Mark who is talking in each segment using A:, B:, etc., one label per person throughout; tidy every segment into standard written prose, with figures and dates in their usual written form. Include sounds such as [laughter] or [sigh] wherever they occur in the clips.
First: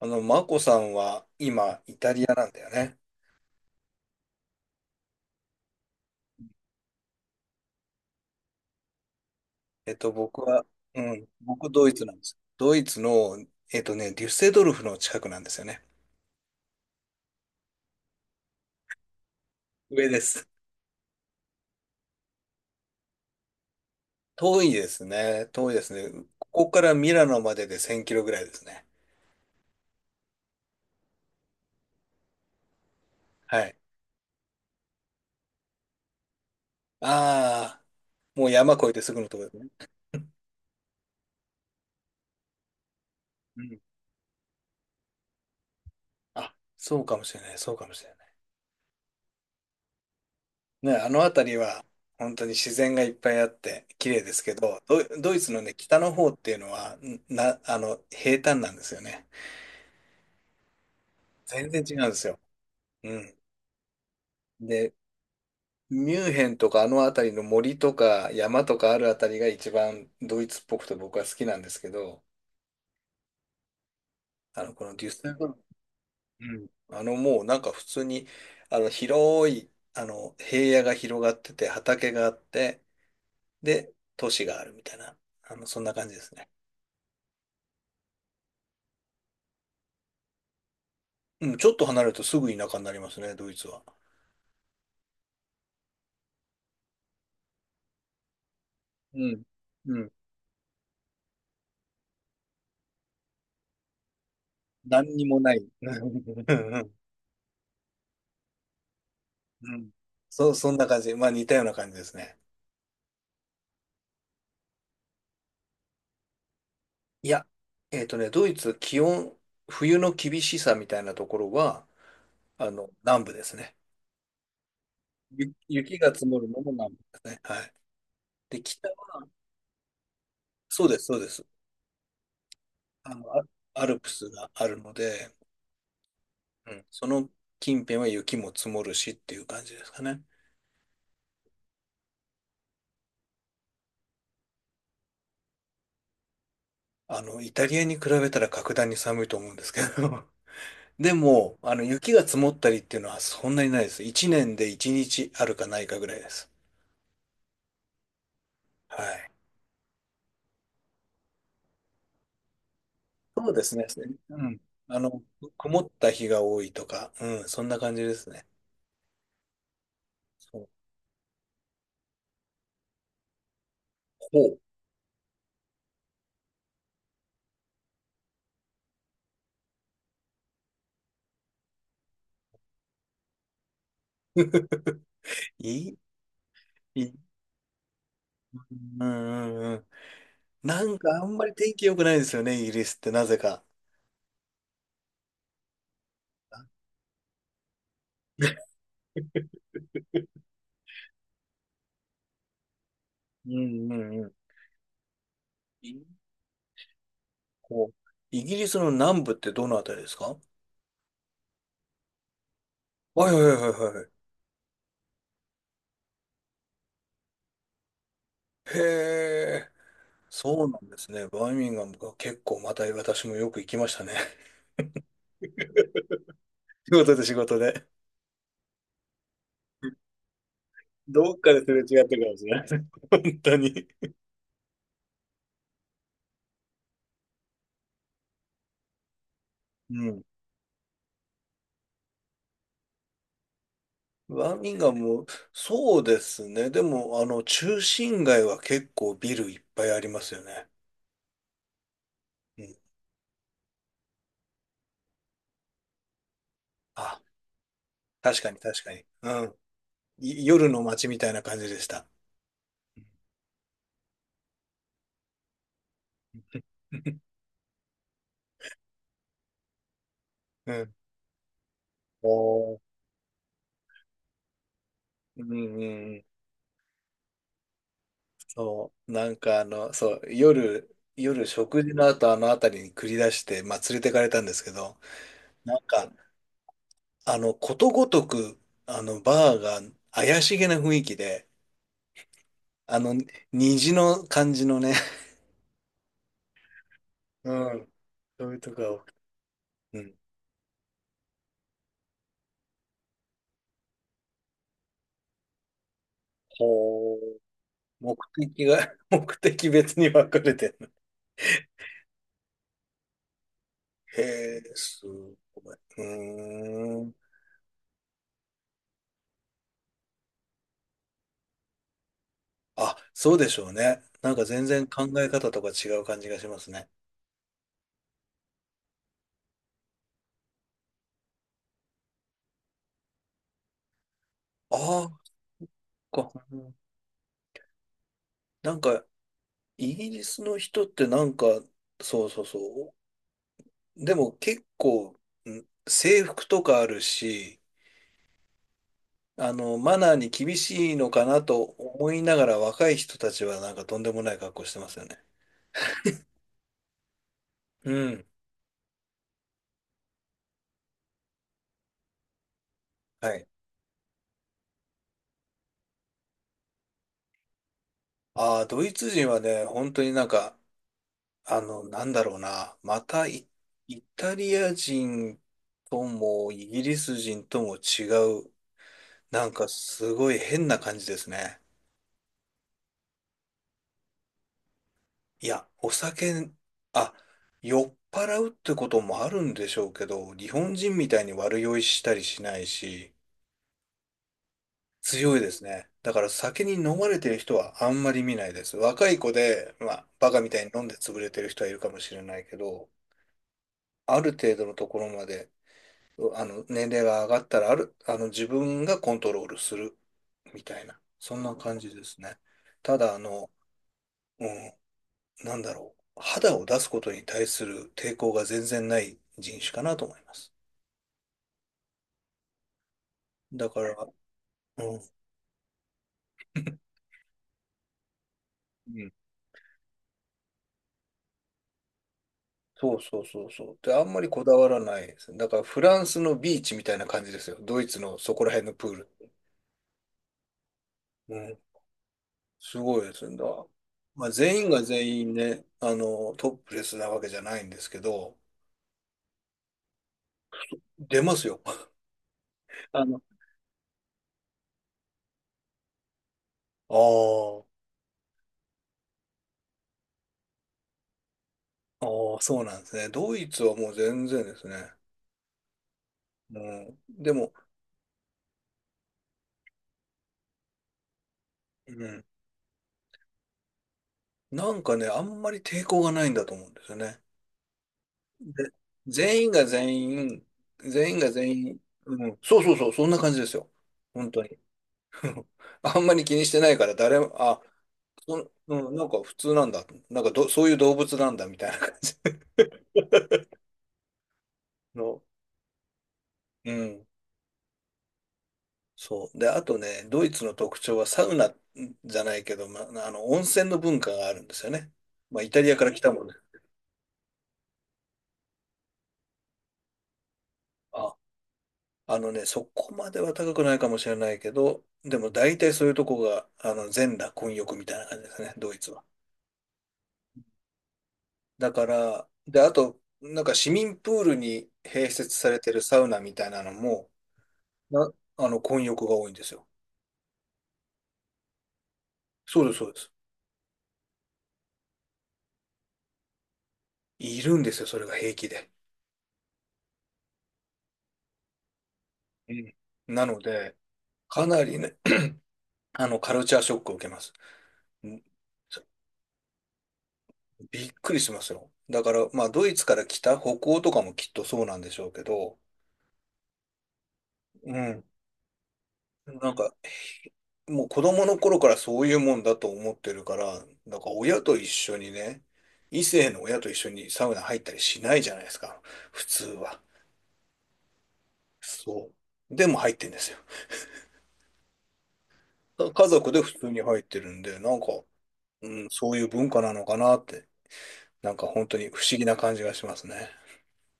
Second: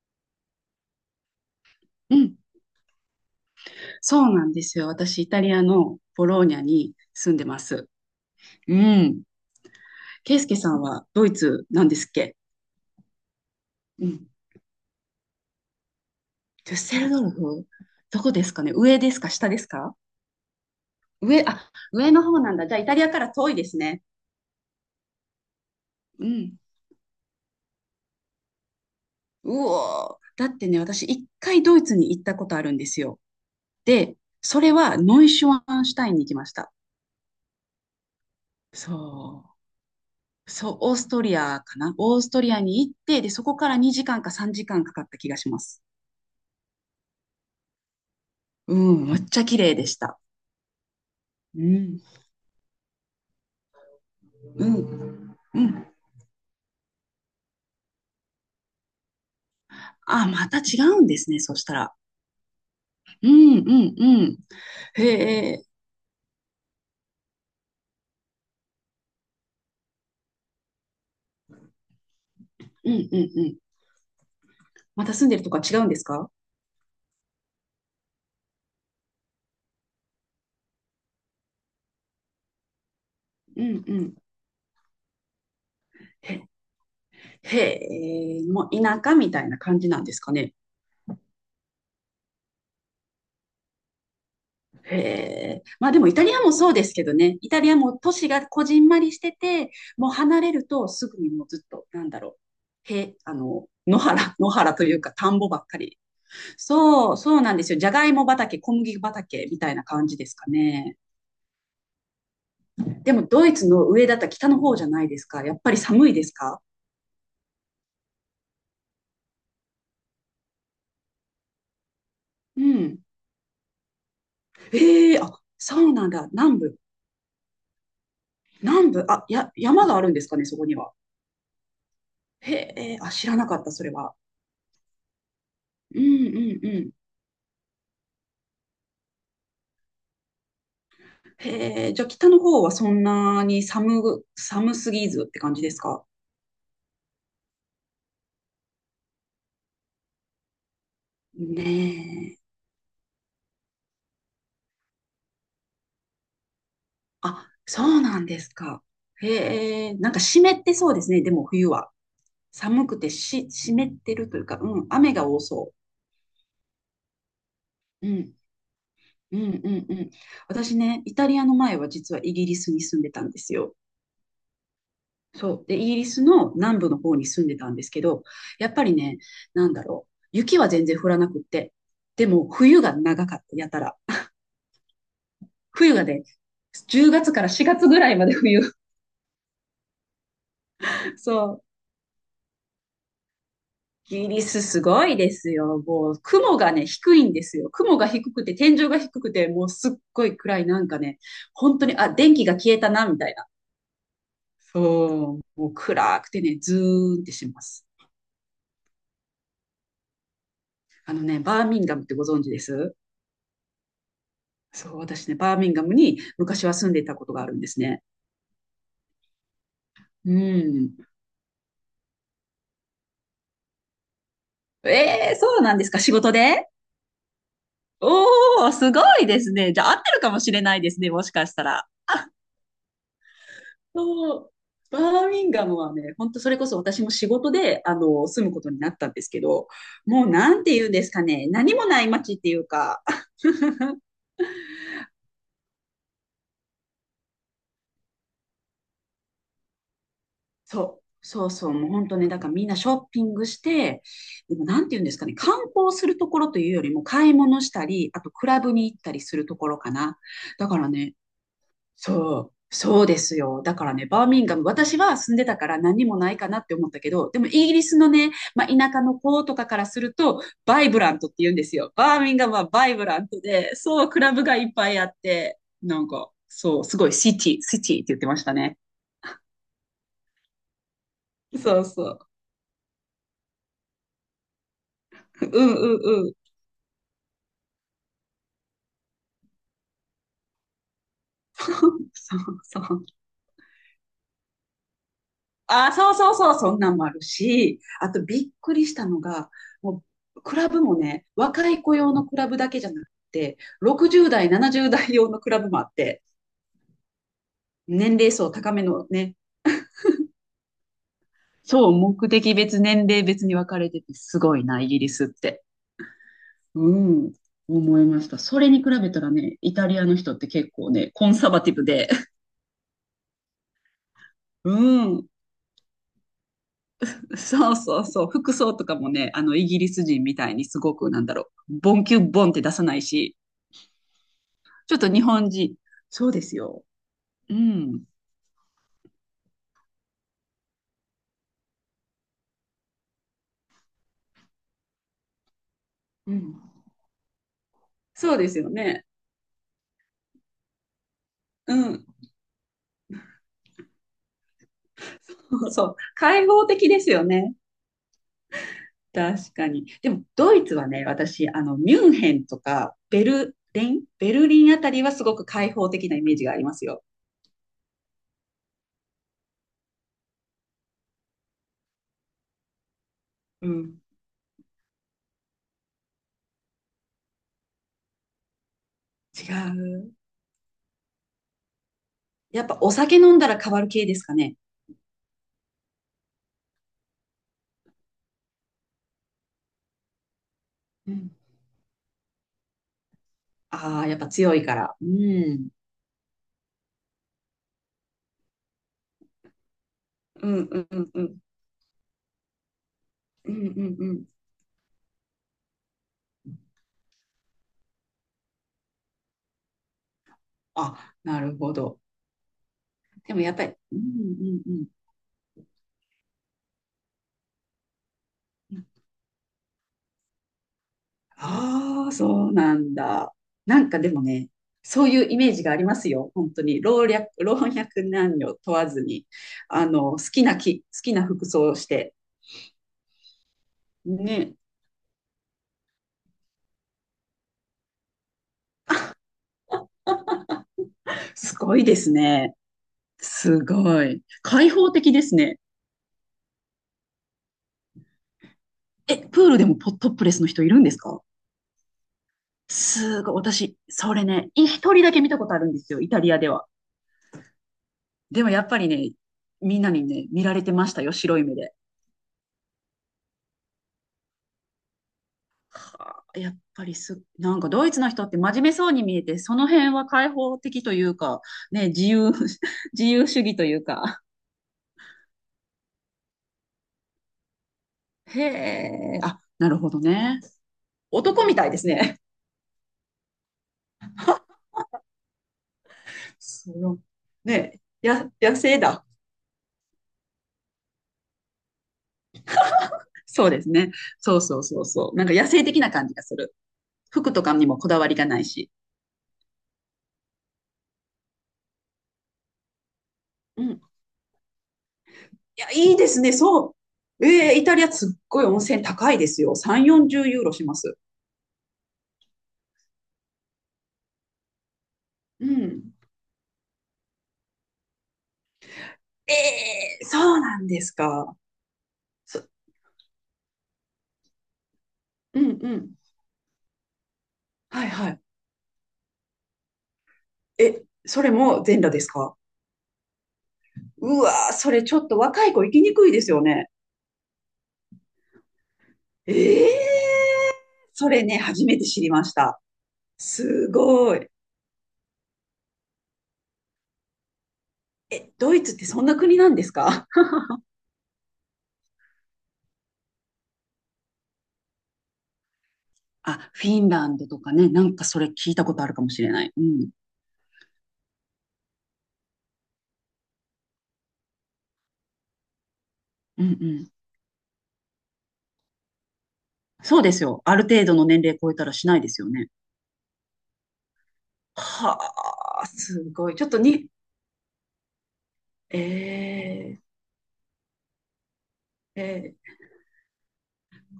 A: マコさんは今、イタ
B: う
A: リア
B: ん、
A: なんだよね。
B: そうなんですよ。私、イタリアのボローニャに住んでます。うん。ケ
A: 僕
B: イスケ
A: は、
B: さん
A: う
B: はド
A: ん、
B: イツ
A: 僕、
B: な
A: ド
B: ん
A: イ
B: で
A: ツ
B: すっ
A: なんです。
B: け？
A: ドイツの、
B: う
A: デュッ
B: ん。
A: セドルフの近くなんですよね。
B: デュッセルドルフ、どこですかね？上ですか？下ですか？
A: 上です。
B: 上、あ、上の方なんだ。じゃあ、イタリアから遠いですね。
A: 遠いですね。遠いですね。
B: う
A: こ
B: ん。
A: こからミラノまでで1000キロぐらいですね。
B: うおー。だってね、私、一回ドイツに行ったことあるんですよ。
A: はい。
B: で、それはノイシュワンシュタインに行きました。
A: ああ、もう山越えてすぐのとこ
B: そ
A: ろですね。
B: う。そう、オーストリアかな、オーストリアに行って、で、そこ
A: う
B: から
A: ん。
B: 2時間か3時間かんかかった気がします。
A: あ、そうかもしれない。そうかもしれない。
B: うん、めっちゃ綺麗でした。
A: ね、あの辺り
B: う
A: は、
B: ん。
A: 本当に自然がいっぱいあって綺麗ですけ
B: う
A: ど、ドイ、ド
B: ん、
A: イツの
B: う
A: ね、
B: ん。
A: 北の方っていうのは、んな、あの、平坦なんですよね。
B: あ、また違うんですね、そし
A: 全
B: た
A: 然
B: ら。
A: 違うんですよ。う
B: う
A: ん。
B: ん、うん、うん。
A: で、
B: へえ、
A: ミュンヘンとかあの辺りの森とか山とかある辺りが一番ドイツっぽくて僕は好きなんですけど、
B: うん、うん、うん。
A: この
B: ま
A: デュッ
B: た
A: セ
B: 住ん
A: ル
B: でる
A: ド
B: と
A: ル
B: か
A: フ、
B: 違うんですか？
A: うん。もうなんか普通に、広い、平野が広がってて、畑があって、
B: うん、
A: で、
B: うん。
A: 都市があるみたいな、そんな感じです
B: へ、
A: ね。
B: へえ、もう田舎みたいな感じなんですかね。
A: うん、ちょっと離れるとすぐ田舎になりますね、ドイツは。
B: へえ。まあでもイタリアもそうですけどね。イタリアも都市がこじんまり
A: う
B: して
A: ん。
B: て、
A: う
B: もう
A: ん。
B: 離れるとすぐにもうずっと、なんだろう。へ、あの、野原という
A: 何
B: か
A: に
B: 田
A: も
B: んぼ
A: ない。
B: ば
A: [laughs]
B: っか
A: う
B: り。
A: んうん、
B: そう、そうなんですよ。じゃがいも畑、小麦畑み
A: う
B: たいな感じですか
A: そんな
B: ね。
A: 感じ。まあ似たような感じですね。
B: でもドイツの上だったら北の方じゃないですか。やっぱり寒いですか？
A: いや、ドイツ、気温、冬の厳しさみたいなところは、
B: うん。
A: 南部ですね。
B: ええー、あ、
A: ゆ
B: そう
A: 雪
B: なん
A: が積
B: だ。
A: もる
B: 南
A: のも
B: 部。
A: 南部ですね。はい。で、北
B: 南部。あ、
A: は、
B: 山があるんですかね、そこに
A: そう
B: は。
A: です、そうです。
B: へえ、あ、
A: あの、
B: 知ら
A: ア
B: なかった、そ
A: ア
B: れ
A: ルプ
B: は。
A: スがあるので、
B: うんうん
A: う
B: う
A: ん、
B: ん。
A: その近辺は雪も積もるしっていう感じですかね。
B: へえ、じゃあ北の方はそんなに寒すぎずって感じですか
A: イタリアに比べたら格段に寒いと思うんですけど。[laughs] でも、
B: ね
A: 雪が
B: え。
A: 積もったりっていうのはそんなにないです。1年で1日あるかないかぐらいです。
B: あ、そうなんですか。
A: はい。
B: へえ、なんか湿ってそうですね、でも冬は。寒くてし、
A: そうで
B: 湿
A: すね。
B: ってるとい
A: う
B: うか、
A: ん。
B: うん、
A: あ
B: 雨
A: の、
B: が多
A: く
B: そ
A: 曇った日が多いとか、うん、そんな感じ
B: う。う
A: です
B: ん、
A: ね。
B: うん、うん、うん。
A: そう、
B: 私ね、イタリアの前は実はイギリスに住んでたんですよ。
A: ほう。
B: そう。で、イギリスの南部の方に住んでたんですけど、やっぱりね、なんだろう。雪は全然降らなくって。でも、冬が長かった、やたら。
A: [laughs] い
B: 冬
A: い、
B: がね、
A: い
B: 10
A: い。
B: 月から4月ぐらいまで冬。
A: うんうんうん。なんか
B: [laughs]
A: あん
B: そ
A: まり天
B: う。
A: 気良くないですよね、イギリスってなぜか。
B: イギリスすごいですよ。もう雲が
A: [laughs]
B: ね、低いんですよ。雲が低くて、天井が低くて、もうすっごい暗い、なんかね、本当に、あ、電気が消えたな、みたいな。
A: うんうんうん。
B: そう、もう
A: い
B: 暗くてね、ズーンってしま
A: ほ
B: す。
A: う。イギリスの南部ってどのあたりですか？
B: あのね、バーミンガムってご存知です？
A: はいはいはいはい。
B: そう、私ね、バーミンガムに昔は住んでいたことがあるんですね。
A: へえ、
B: う
A: そうなん
B: ん。
A: ですね。バーミンガムが結構また私もよく行きましたね。
B: えー、そうなんですか、仕事で？
A: [laughs] 仕事で、仕事で。
B: おー、すごいですね。じゃあ合ってるかもしれないですね、もし
A: どっ
B: か
A: か
B: し
A: で
B: た
A: すれ
B: ら。
A: 違ってるかもしれない。[laughs] 本当に。
B: そう、バーミンガムはね、本当それこそ私も仕事で、あの、住むことになったんですけど、
A: うん。
B: もうなんて言うんですかね、何もない街っていうか、
A: バーミンガム、そうですね。でも、中心街は結構ビルいっぱいありますよね。
B: そう、そうそう、もう本当ね、だから
A: う
B: みん
A: ん。
B: なショッピングして、でもなんて言うんですかね、観光するところというよりも
A: あ、
B: 買い物したり、あと
A: 確
B: ク
A: かに
B: ラブ
A: 確
B: に
A: か
B: 行っ
A: に。
B: たりす
A: う
B: る
A: ん。
B: ところかな。
A: い
B: だ
A: 夜
B: か
A: の
B: ら
A: 街
B: ね、
A: みたいな感じでした。
B: そう、そうですよ。だからね、バーミンガム、私は住んでたから何もないかなって思ったけど、
A: [laughs]
B: でもイギリスのね、まあ、田舎の子とかからすると、
A: う
B: バイ
A: ん。
B: ブラントって言うんですよ。バー
A: お
B: ミンガムは
A: ー、
B: バイブラントで、そう、クラブがいっぱいあっ
A: うんう
B: て、
A: ん
B: なん
A: うん。
B: か、そう、すごいシティって言ってましたね。
A: そう。なんかそう、夜
B: そ
A: 食
B: う
A: 事の
B: そう。
A: 後あの辺りに繰り出して、まあ連れてかれたんですけど、
B: うん
A: なんか、
B: うんうん。
A: ことごとく、バーが怪しげな雰囲気で、
B: [laughs] そうそ
A: あ
B: う。
A: の、虹の感じのね、
B: あ、そうそうそう、そんなんもある
A: う
B: し、
A: ん。
B: あと
A: そ
B: びっ
A: ういうと
B: く
A: こ
B: り
A: が
B: し
A: 多
B: た
A: くて、
B: のが、
A: う
B: も
A: ん。
B: う、クラブもね、若い子用のクラブだけじゃなくて、60代、70代用のクラブもあって、
A: ほう。
B: 年
A: 目
B: 齢層
A: 的
B: 高め
A: が、
B: の
A: [laughs]
B: ね、
A: 目的別に分かれてる。
B: そう、目的別、年齢別に分かれてて、
A: へ
B: すご
A: え、
B: いな、イギ
A: す
B: リスって。
A: ごい。
B: う
A: うーん。
B: ん、思いました。それに比べたらね、イタリアの人って結構ね、コンサバティブで、[laughs]
A: あ、そうでしょうね。なんか全
B: う
A: 然考
B: ん、
A: え方とか違う感じがしますね。
B: そうそうそう、服装とかもね、あの、イギリス人みたいにすごく、なんだろう、ボンキュッボンって出さないし、
A: あ
B: ちょっと
A: あ、
B: 日本人。そう
A: こ
B: です
A: う、
B: よ。うん。
A: なんか、イギリスの人ってなんか、そうそうそう。でも結構、ん制
B: う
A: 服
B: ん。
A: とかあるし、
B: そうですよね。
A: マナーに厳しいのかなと
B: うん。
A: 思いながら若い人たちはなんかとんでもない格好してますよね。
B: [laughs] そう。開放的ですよね。
A: うん。
B: 確かに。でも、ドイツはね、私、あの、ミュンヘンとか、
A: はい。
B: ベルリンあたりはすごく開放的なイメージがありますよ。
A: ああ、ドイツ人はね、本当になんか、なんだろうな。またイ、
B: うん。
A: イタリア人ともイギリス人とも違う。なん
B: 違
A: か
B: う。
A: すごい変な感じですね。
B: やっぱお酒飲んだら変わる系ですかね？
A: いや、あ、酔っ払うってこともあるんでしょうけど、日本人み
B: う
A: たい
B: ん。
A: に悪酔いしたりしないし、
B: ああ、やっぱ強いから。う
A: 強いです
B: ん。
A: ね。だから酒に飲まれてる人はあんまり見ないです。若い子で、まあ、バカ
B: う
A: みたい
B: ん
A: に
B: う
A: 飲
B: ん
A: んで
B: うん
A: 潰
B: う
A: れ
B: ん。
A: てる人はいるかもしれないけど、
B: うんうんう
A: あ
B: ん。
A: る程度のところまで、年齢が上がったら、ある、あの、自分がコントロールする、みたいな、
B: あ、
A: そ
B: な
A: んな
B: るほ
A: 感じ
B: ど。
A: ですね。ただ、
B: でもやっぱり、うんう
A: う
B: んう
A: ん、
B: ん。
A: なんだろう、肌を出すことに対する抵抗が全然ない人種かなと思います。
B: ああ、そうなんだ。
A: だか
B: なん
A: ら、
B: かでもね、
A: うん、
B: そういうイメージがありますよ。本当に。老若男女問わず
A: うん [laughs]
B: に、あの、好きな服装をして。
A: そうそうそうそう。で、あんまりこだ
B: ね。
A: わらないです。だから、フランスのビーチみたいな感じですよ。ドイツのそこら辺のプール。う
B: す
A: ん、
B: ごいですね。
A: すごいですんだ。
B: すごい。
A: まあ、全
B: 開
A: 員が
B: 放的
A: 全
B: で
A: 員
B: すね。
A: ね、トップレスなわけじゃないんですけど、
B: え、プールでもポトップレスの人いるんですか？
A: 出ますよ。[laughs] あの、
B: すごい。私、それね、一人だけ見たことあるんですよ。イタリアでは。
A: あ
B: でもやっぱりね、みんなにね、見られてましたよ。白い目で。
A: ああ、あ、そうなんですね。ドイツはもう全然ですね。
B: はあ、やっ
A: も
B: ぱり
A: ん、
B: す、
A: でも、
B: なんかドイツの人って真面目そうに見えて、その辺は開放的というか、ね、
A: うん、
B: [laughs] 自由主義というか。
A: なんかね、あんまり抵抗がないんだと思うんですよね。
B: へ
A: で、
B: え、あ、
A: 全員が
B: なるほど
A: 全
B: ね。
A: 員、全員が
B: 男み
A: 全
B: たいで
A: 員、
B: すね。
A: うん、そうそうそう、そんな感じですよ。本当に。[laughs] あんまり気にしてな
B: そ
A: いから、
B: の
A: 誰も、あ、
B: ね、
A: そ、
B: 野生
A: うん、な
B: だ。
A: んか普通なんだ。なんかど、そういう動物なんだみたいな感じ
B: そうですね。そうそうそうそう。
A: の、
B: なんか野生的な感じがする。
A: うん、
B: 服とかにもこだわりがないし。
A: そう。で、あとね、ドイツの特徴はサウナじゃないけど、ま、温
B: う
A: 泉
B: ん。
A: の
B: い
A: 文化があるんですよね。まあ、イタリ
B: や、
A: アから
B: いい
A: 来
B: で
A: た
B: す
A: もん
B: ね。
A: ね。
B: そう。えー、イタリアすっごい温泉高いですよ。3、40ユーロします。
A: あ、そこまでは高くないかもしれないけど、でも
B: う
A: 大体そうい
B: ん。
A: うとこが、全裸混浴みたいな感じですね、ドイツは。
B: ええ、そうなんですか？
A: だから、
B: そ、
A: で、あと、なんか市民プールに併設
B: う
A: さ
B: ん
A: れて
B: う
A: る
B: ん。
A: サウナみたいなのも、
B: はいは
A: な、
B: い。
A: あの、混浴が多いんですよ。
B: え、それも全裸ですか？
A: そうです、そうです。
B: うわー、それちょっと若い子行きにくいですよね。
A: いるんですよ、それが平気で。
B: ええー、それね、初めて知りまし
A: う
B: た。
A: ん、なの
B: す
A: で、
B: ごい。
A: かなりね、カルチャーショックを受けます。うん、
B: え、ドイツってそんな国なんですか？
A: びっくりしますよ。だから、まあ、ドイツから来た北欧とかもきっとそうなんでしょうけど、
B: [laughs] あ、フィンランドとかね、
A: う
B: なん
A: ん。
B: かそれ聞いたことあるかもしれな
A: な
B: い。
A: ん
B: う
A: か、
B: ん。
A: もう子供の頃からそういうもんだと思ってるから、なんか親と一緒にね、異性の
B: うん
A: 親
B: う
A: と一
B: ん。
A: 緒にサウナ入ったりしないじゃないですか、普通は。
B: そうですよ。ある程度の年齢超えたらしない
A: そ
B: ですよね。
A: う。でも入ってんですよ。
B: はあ、
A: だ
B: す
A: 家
B: ご
A: 族
B: い。
A: で
B: ちょっ
A: 普
B: と
A: 通に
B: に、
A: 入ってるんで、なんか、う
B: え
A: ん、そういう文化な
B: ー、
A: のかなって、なんか本当に
B: え
A: 不思議な
B: ー
A: 感じがしますね。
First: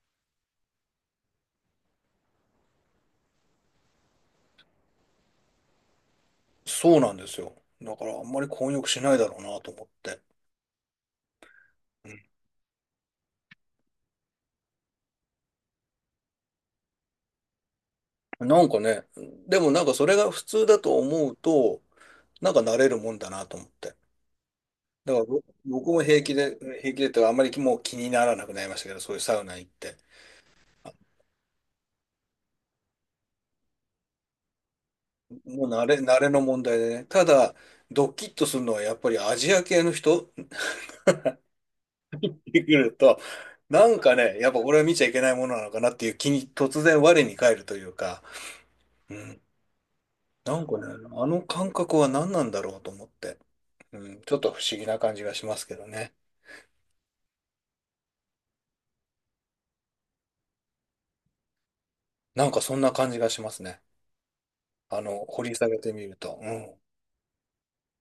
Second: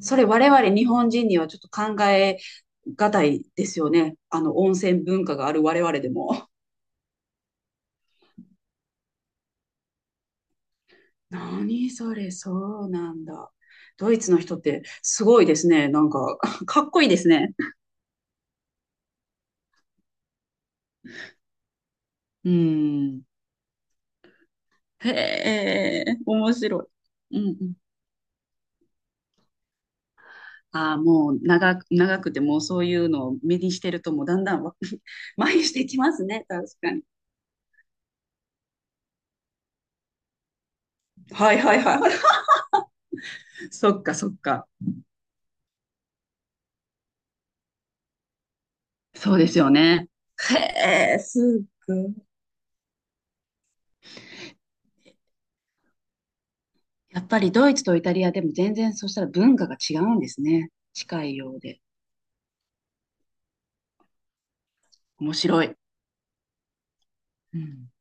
B: それ我々日本人にはちょっと考えがたいですよね。あの温泉文化がある我々でも。
A: そうなんですよ。だからあんまり混浴しないだろうなと思って。
B: [laughs] 何
A: う
B: そ
A: ん、
B: れ、そうなんだ。ドイツの人ってすごいですね。なんか、[laughs] かっこいいですね。
A: なんかね、でもなんかそれが普通だと思うと、
B: う
A: なんか慣れるもん
B: ん。
A: だなと思って。
B: へ
A: だから僕も
B: え、
A: 平気
B: 面
A: で、
B: 白
A: 平気でってかあん
B: い。う
A: まり
B: んうん。
A: もう気にならなくなりましたけど、そういうサウナ行って。
B: ああ、もう長くてもうそういうのを目にしてるともうだんだんわ [laughs] 麻痺
A: もう
B: してきま
A: 慣
B: す
A: れの
B: ね。
A: 問
B: 確
A: 題
B: か
A: で
B: に。
A: ね。ただ、ドキッとするのはやっぱりアジア系の人
B: はいはいはい。
A: [laughs] に来ると、
B: [laughs]
A: な
B: そ
A: ん
B: っ
A: か
B: かそっ
A: ね、やっぱ
B: か。
A: 俺は見ちゃいけないものなのかなっていう気に突然我に返るというか、う
B: そう
A: ん。
B: ですよね。
A: なんかね、
B: へえ、
A: あ
B: す
A: の
B: っ
A: 感
B: ご
A: 覚は
B: い。
A: 何なんだろうと思って。うん、ちょっと不思議な感じがしますけどね。
B: やっぱりドイツとイタリアでも全然そうしたら文化が違うんですね。近いようで。
A: なんかそんな感じがしますね。
B: 面
A: 掘り
B: 白
A: 下
B: い。
A: げてみると。うん。
B: うん